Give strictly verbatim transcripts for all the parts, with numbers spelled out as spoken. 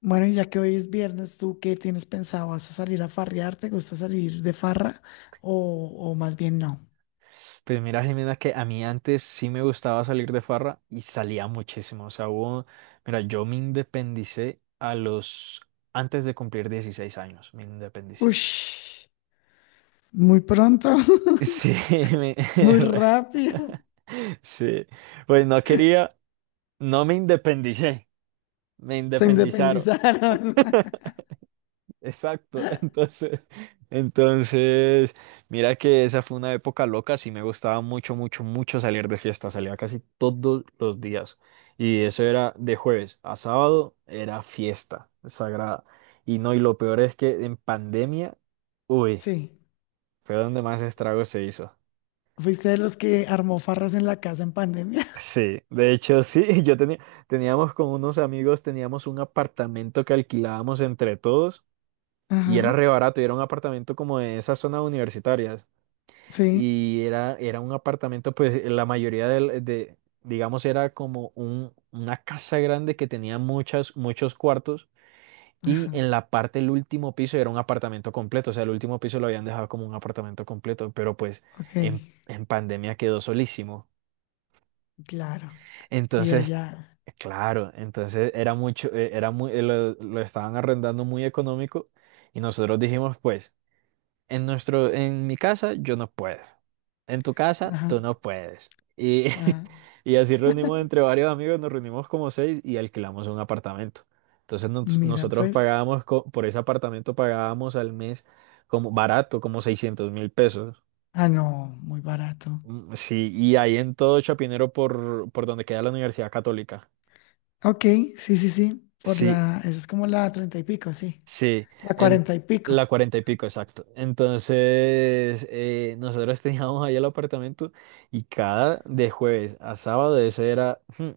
Bueno, y ya que hoy es viernes, ¿tú qué tienes pensado? ¿Vas a salir a farrear? ¿Te gusta salir de farra? ¿O, o más bien no? Pues mira, Jimena, que a mí antes sí me gustaba salir de farra y salía muchísimo. O sea, hubo, mira, yo me independicé a los, antes de cumplir dieciséis años, me independicé. Ush, muy pronto, Sí, me- muy rápido. sí, pues no quería, no me independicé, me Se independizaron. independizaron. Exacto, entonces, entonces, mira que esa fue una época loca, sí me gustaba mucho, mucho, mucho salir de fiesta, salía casi todos los días y eso era de jueves a sábado, era fiesta sagrada y no, y lo peor es que en pandemia, uy, Sí. fue donde más estrago se hizo. ¿Fuiste de los que armó farras en la casa en pandemia? Sí, de hecho sí, yo tenía, teníamos con unos amigos, teníamos un apartamento que alquilábamos entre todos y era Ajá. re barato y era un apartamento como de esas zonas universitarias. Sí. y era, era un apartamento, pues eh, la mayoría del- de, digamos, era como un, una casa grande que tenía muchas, muchos cuartos y en Ajá. la parte del último piso era un apartamento completo, o sea, el último piso lo habían dejado como un apartamento completo, pero pues Ok. en, en pandemia quedó solísimo. Claro. Y Entonces, allá. claro, entonces era mucho, eh, era muy, eh, lo, lo estaban arrendando muy económico y nosotros dijimos, pues. En nuestro, en mi casa yo no puedo. En tu casa Ajá. tú no puedes. Y, Ajá. y así reunimos entre varios amigos, nos reunimos como seis y alquilamos un apartamento. Entonces nos- Mira, nosotros pues. pagábamos, co- por ese apartamento pagábamos al mes como barato, como seiscientos mil pesos. Ah, no, muy barato. Mm, sí, y ahí en todo Chapinero por, por donde queda la Universidad Católica. Ok, sí, sí, sí. Por Sí, la, eso es como la treinta y pico, sí. sí, La en cuarenta y pico. la cuarenta y pico, exacto. Entonces, eh, nosotros teníamos ahí el apartamento y cada de jueves a sábado eso era mm,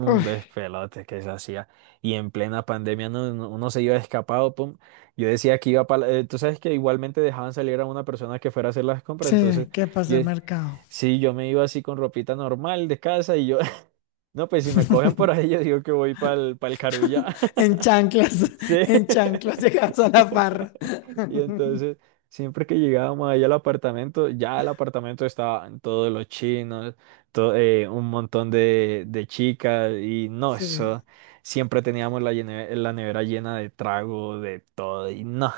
un Uy, despelote que se hacía. Y en plena pandemia no- no- uno se iba escapado, pum. Yo decía que iba para. Tú sabes que igualmente dejaban salir a una persona que fuera a hacer las compras, entonces sí, ¿qué pasa yo. el mercado? Sí, yo me iba así con ropita normal de casa y yo, no, pues si me cogen por ahí, yo digo que voy para el, para el Carulla. En chanclas, Sí. en chanclas llegas a la farra. Y entonces, siempre que llegábamos allá al apartamento, ya el apartamento estaban todos los chinos, to- eh, un montón de, de chicas, y no, eso. Sí. Siempre teníamos la, llene- la nevera llena de trago, de todo, y no.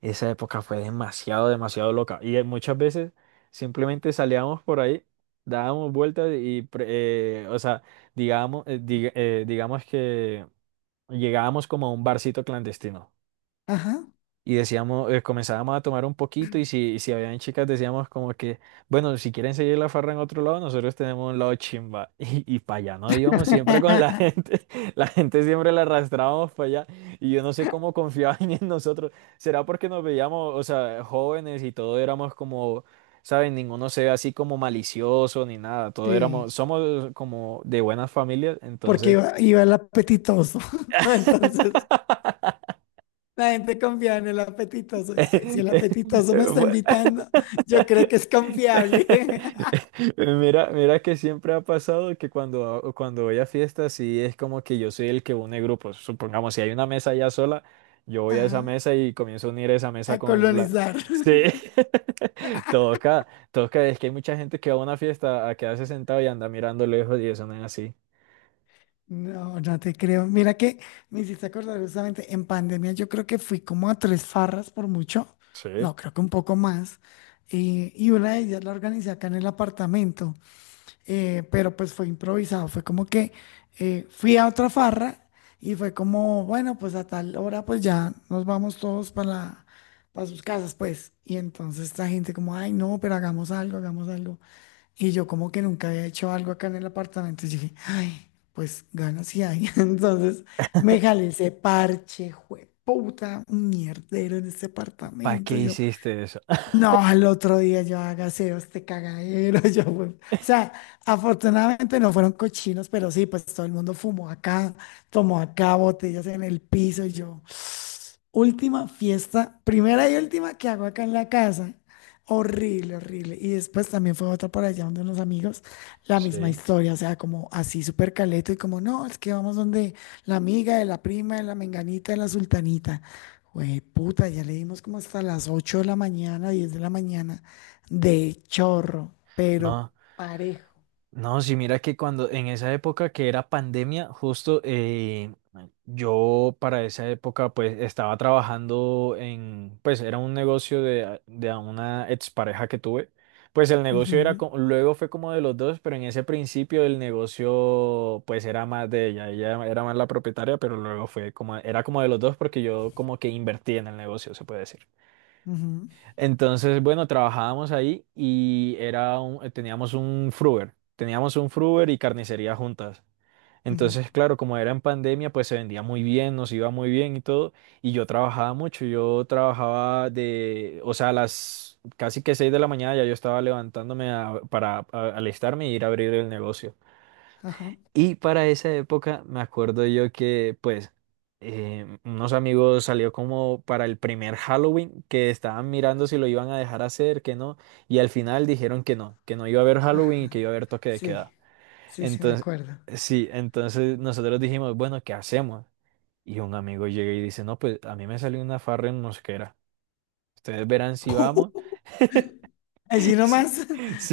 Esa época fue demasiado, demasiado loca. Y eh, muchas veces simplemente salíamos por ahí, dábamos vueltas y, pre- eh, o sea, digamos, eh, diga- eh, digamos que llegábamos como a un barcito clandestino Ajá. y decíamos, eh, comenzábamos a tomar un poquito y si, y si habían chicas decíamos como que, bueno, si quieren seguir la farra en otro lado, nosotros tenemos un lado chimba y, y para allá no íbamos siempre con la gente, la gente siempre la arrastrábamos para allá y yo no sé cómo confiaban en nosotros, será porque nos veíamos, o sea, jóvenes y todo éramos como, saben, ninguno se ve así como malicioso ni nada, todo éramos, Sí. somos como de buenas familias, Porque entonces. iba, iba el apetitoso. Entonces, la gente confía en el apetitoso. Es que si el apetitoso me está fue, invitando, yo creo que es confiable. Mira, mira que siempre ha pasado que cuando, cuando voy a fiestas, sí es como que yo soy el que une grupos. Supongamos, si hay una mesa ya sola, yo voy a esa Ajá. mesa y comienzo a unir esa A mesa con la. colonizar. Sí, toca, toca, es que hay mucha gente que va a una fiesta a quedarse sentado y anda mirando lejos y eso no es así. No, no te creo. Mira que me hiciste acordar justamente en pandemia, yo creo que fui como a tres farras por mucho, Sí. no, creo que un poco más. Y y una de ellas la organicé acá en el apartamento, eh, pero pues fue improvisado, fue como que eh, fui a otra farra y fue como, bueno, pues a tal hora pues ya nos vamos todos para la- para sus casas, pues. Y entonces esta gente como, ay, no, pero hagamos algo, hagamos algo. Y yo como que nunca había hecho algo acá en el apartamento. Y dije, ay, pues ganas y hay. Entonces me jalé ese parche, jueputa, un mierdero en este ¿Para qué apartamento. Yo, hiciste eso? no, al otro día yo hágase este cagadero. Yo, pues, o sea, afortunadamente no fueron cochinos, pero sí, pues todo el mundo fumó acá, tomó acá botellas en el piso. Y yo, última fiesta, primera y última que hago acá en la casa. Horrible, horrible. Y después también fue otra por allá donde unos amigos, la misma Sí. historia, o sea, como así súper caleto y como, no, es que vamos donde la amiga de la prima, de la menganita, de la sultanita. Güey, puta, ya le dimos como hasta las ocho de la mañana, diez de la mañana, de chorro, pero No. parejo. No, sí, mira que cuando en esa época que era pandemia, justo eh, yo para esa época pues estaba trabajando en, pues era un negocio de, de a una expareja que tuve. Pues el negocio era, Ujú, co- luego fue como de los dos, pero en ese principio el negocio pues era más de ella, ella era más la propietaria, pero luego fue como, era como de los dos porque yo como que invertí en el negocio, se puede decir. ujú, Entonces, bueno, trabajábamos ahí y era un- eh, teníamos un fruver, teníamos un fruver y carnicería juntas. ujú. Entonces, claro, como era en pandemia, pues se vendía muy bien, nos iba muy bien y todo. Y yo trabajaba mucho, yo trabajaba de, o sea, a las casi que seis de la mañana ya yo estaba levantándome a- para a- alistarme y ir a abrir el negocio. Ajá, Y para esa época me acuerdo yo que pues eh, unos amigos salió como para el primer Halloween que estaban mirando si lo iban a dejar hacer, que no, y al final dijeron que no, que no iba a haber Halloween y que iba a ajá. haber toque de queda. Sí, sí, sí, me Entonces, acuerdo. sí, entonces nosotros dijimos, bueno, ¿qué hacemos? Y un amigo llega y dice, no, pues a mí me salió una farra en Mosquera, ustedes verán si vamos. Allí Sí, nomás.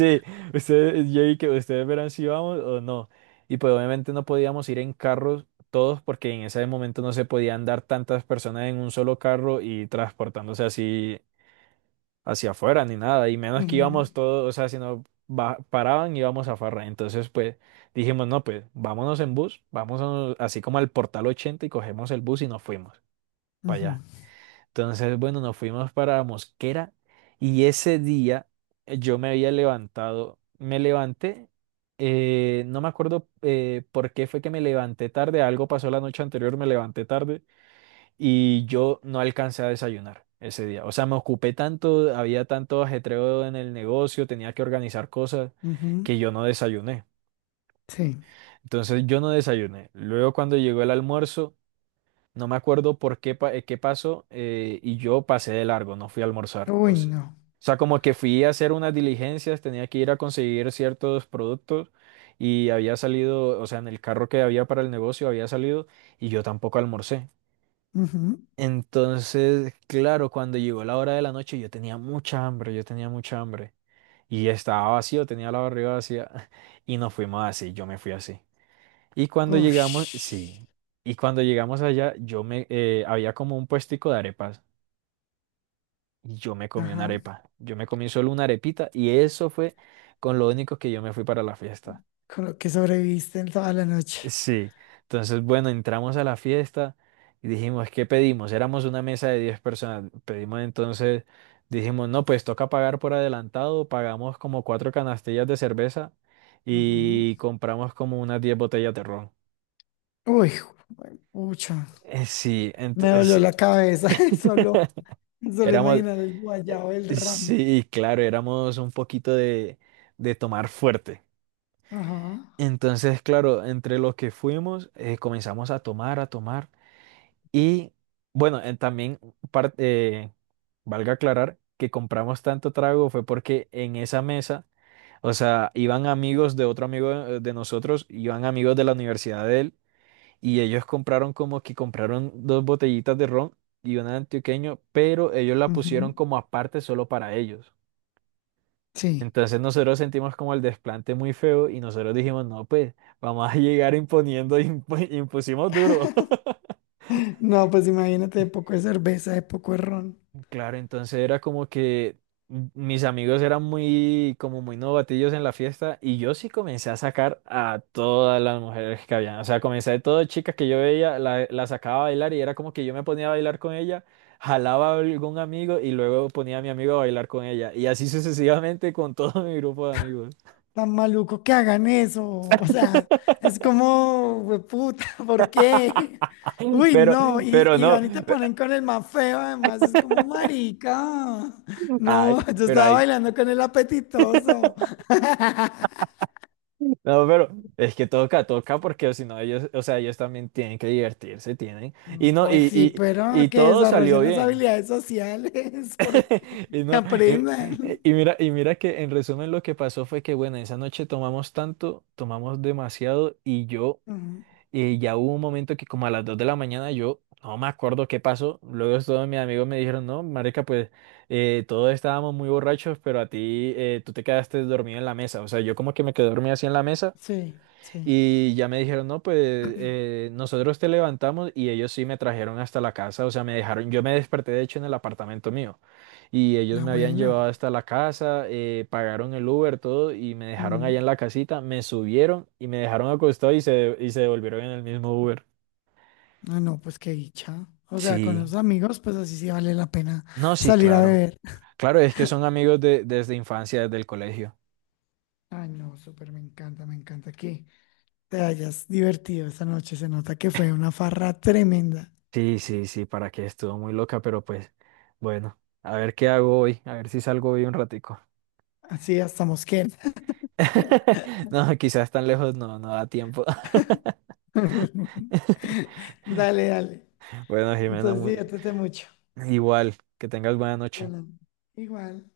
ustedes, yo vi que ustedes verán si íbamos o no. Y pues obviamente no podíamos ir en carros todos porque en ese momento no se podían dar tantas personas en un solo carro y transportándose así hacia afuera ni nada. Y menos que Ujú, íbamos todos, o sea, si no ba- paraban íbamos a farra. Entonces pues dijimos, no, pues vámonos en bus, vámonos así como al Portal ochenta y cogemos el bus y nos fuimos para ujú, allá. Entonces, bueno, nos fuimos para Mosquera y ese día eh, yo me había levantado, me levanté, eh, no me acuerdo eh, por qué fue que me levanté tarde, algo pasó la noche anterior, me levanté tarde y yo no alcancé a desayunar ese día. O sea, me ocupé tanto, había tanto ajetreo en el negocio, tenía que organizar cosas ujú. que yo no desayuné. Sí. Entonces, yo no desayuné. Luego, cuando llegó el almuerzo, no me acuerdo por qué, pa- eh, qué pasó eh, y yo pasé de largo, no fui a almorzar. Uy, O sea, no. o sea, como que fui a hacer unas diligencias, tenía que ir a conseguir ciertos productos y había salido, o sea, en el carro que había para el negocio había salido y yo tampoco almorcé. Ujú. Entonces, claro, cuando llegó la hora de la noche yo tenía mucha hambre, yo tenía mucha hambre y estaba vacío, tenía la barriga vacía y nos fuimos así, yo me fui así. Y cuando llegamos, Ush. sí, y cuando llegamos allá, yo me, eh, había como un puestico de arepas y yo me comí una Ajá. arepa. Yo me comí solo una arepita y eso fue con lo único que yo me fui para la fiesta. Con lo que sobreviviste en toda la noche. Sí, entonces bueno, entramos a la fiesta y dijimos, ¿qué pedimos? Éramos una mesa de diez personas. Pedimos entonces, dijimos, no, pues toca pagar por adelantado, pagamos como cuatro canastillas de cerveza Ujú. y compramos como unas diez botellas de ron. Uy, jue- pucha. Eh, Sí, Me dolió entonces. la cabeza. Solo, solo Éramos, imaginar el Eh, guayabo, el ron. Sí, claro, éramos un poquito de, de tomar fuerte. Ajá. Entonces, claro, entre los que fuimos, eh, comenzamos a tomar, a tomar. Y bueno, eh, también par- eh, valga aclarar que compramos tanto trago fue porque en esa mesa, o sea, iban amigos de otro amigo de, de nosotros, iban amigos de la universidad de él, y ellos compraron como que compraron dos botellitas de ron y una de antioqueño, pero ellos la Ujú. pusieron como aparte solo para ellos. Sí. Entonces nosotros sentimos como el desplante muy feo y nosotros dijimos, no, pues vamos a llegar imponiendo, y impu- impusimos duro. No, pues imagínate de poco de cerveza, de poco de ron. Claro, entonces era como que m- mis amigos eran muy, como muy novatillos en la fiesta y yo sí comencé a sacar a todas las mujeres que habían. O sea, comencé de todas chicas que yo veía, la, la sacaba a bailar y era como que yo me ponía a bailar con ella, jalaba a algún amigo y luego ponía a mi amigo a bailar con ella. Y así sucesivamente con todo mi grupo de amigos. Tan maluco que hagan eso. O sea, es como, puta, ¿por qué? Uy, Pero, no, y, pero y no. van y te ponen con el más feo, además, es como marica. Ay, No, yo pero estaba hay. bailando con el apetitoso. No, pero es que toca, toca, porque si no ellos, o sea, ellos también tienen que divertirse, tienen. Mm, Y no, Pues y, sí, y, pero y que todo salió desarrollen las bien. habilidades sociales, porque Y que no, y, aprendan. y mira, y mira que en resumen lo que pasó fue que, bueno, esa noche tomamos tanto, tomamos demasiado y yo. Mm. Y ya hubo un momento que como a las dos de la mañana yo no me acuerdo qué pasó. Luego todos mis amigos me dijeron, no, marica, pues eh, todos estábamos muy borrachos, pero a ti eh, tú te quedaste dormido en la mesa. O sea, yo como que me quedé dormido así en la mesa Sí, sí. y ya me dijeron, no, pues eh, nosotros te levantamos y ellos sí me trajeron hasta la casa, o sea, me dejaron, yo me desperté de hecho en el apartamento mío y ellos Ah, me habían bueno. llevado hasta la casa, eh, pagaron el Uber, todo y me dejaron allá Mm. en la casita, me subieron y me dejaron acostado y se, y se devolvieron en el mismo Uber. Ah, no, pues qué dicha. O sea, con Sí, los amigos, pues así sí vale la pena no, sí, salir a claro. beber. Claro, es que son amigos de, desde infancia, desde el colegio. Ay, no, súper, me encanta, me encanta que te hayas divertido esta noche. Se nota que fue una farra tremenda. Sí, sí, sí, para que estuvo muy loca, pero pues bueno, a ver qué hago hoy, a ver si salgo hoy un ratico. Así hasta Mosquera. No, quizás tan lejos no, no da tiempo. Dale, dale. Bueno, Jimena, Entonces, muy- diviértete mucho. igual, que tengas buena noche. Bueno, igual.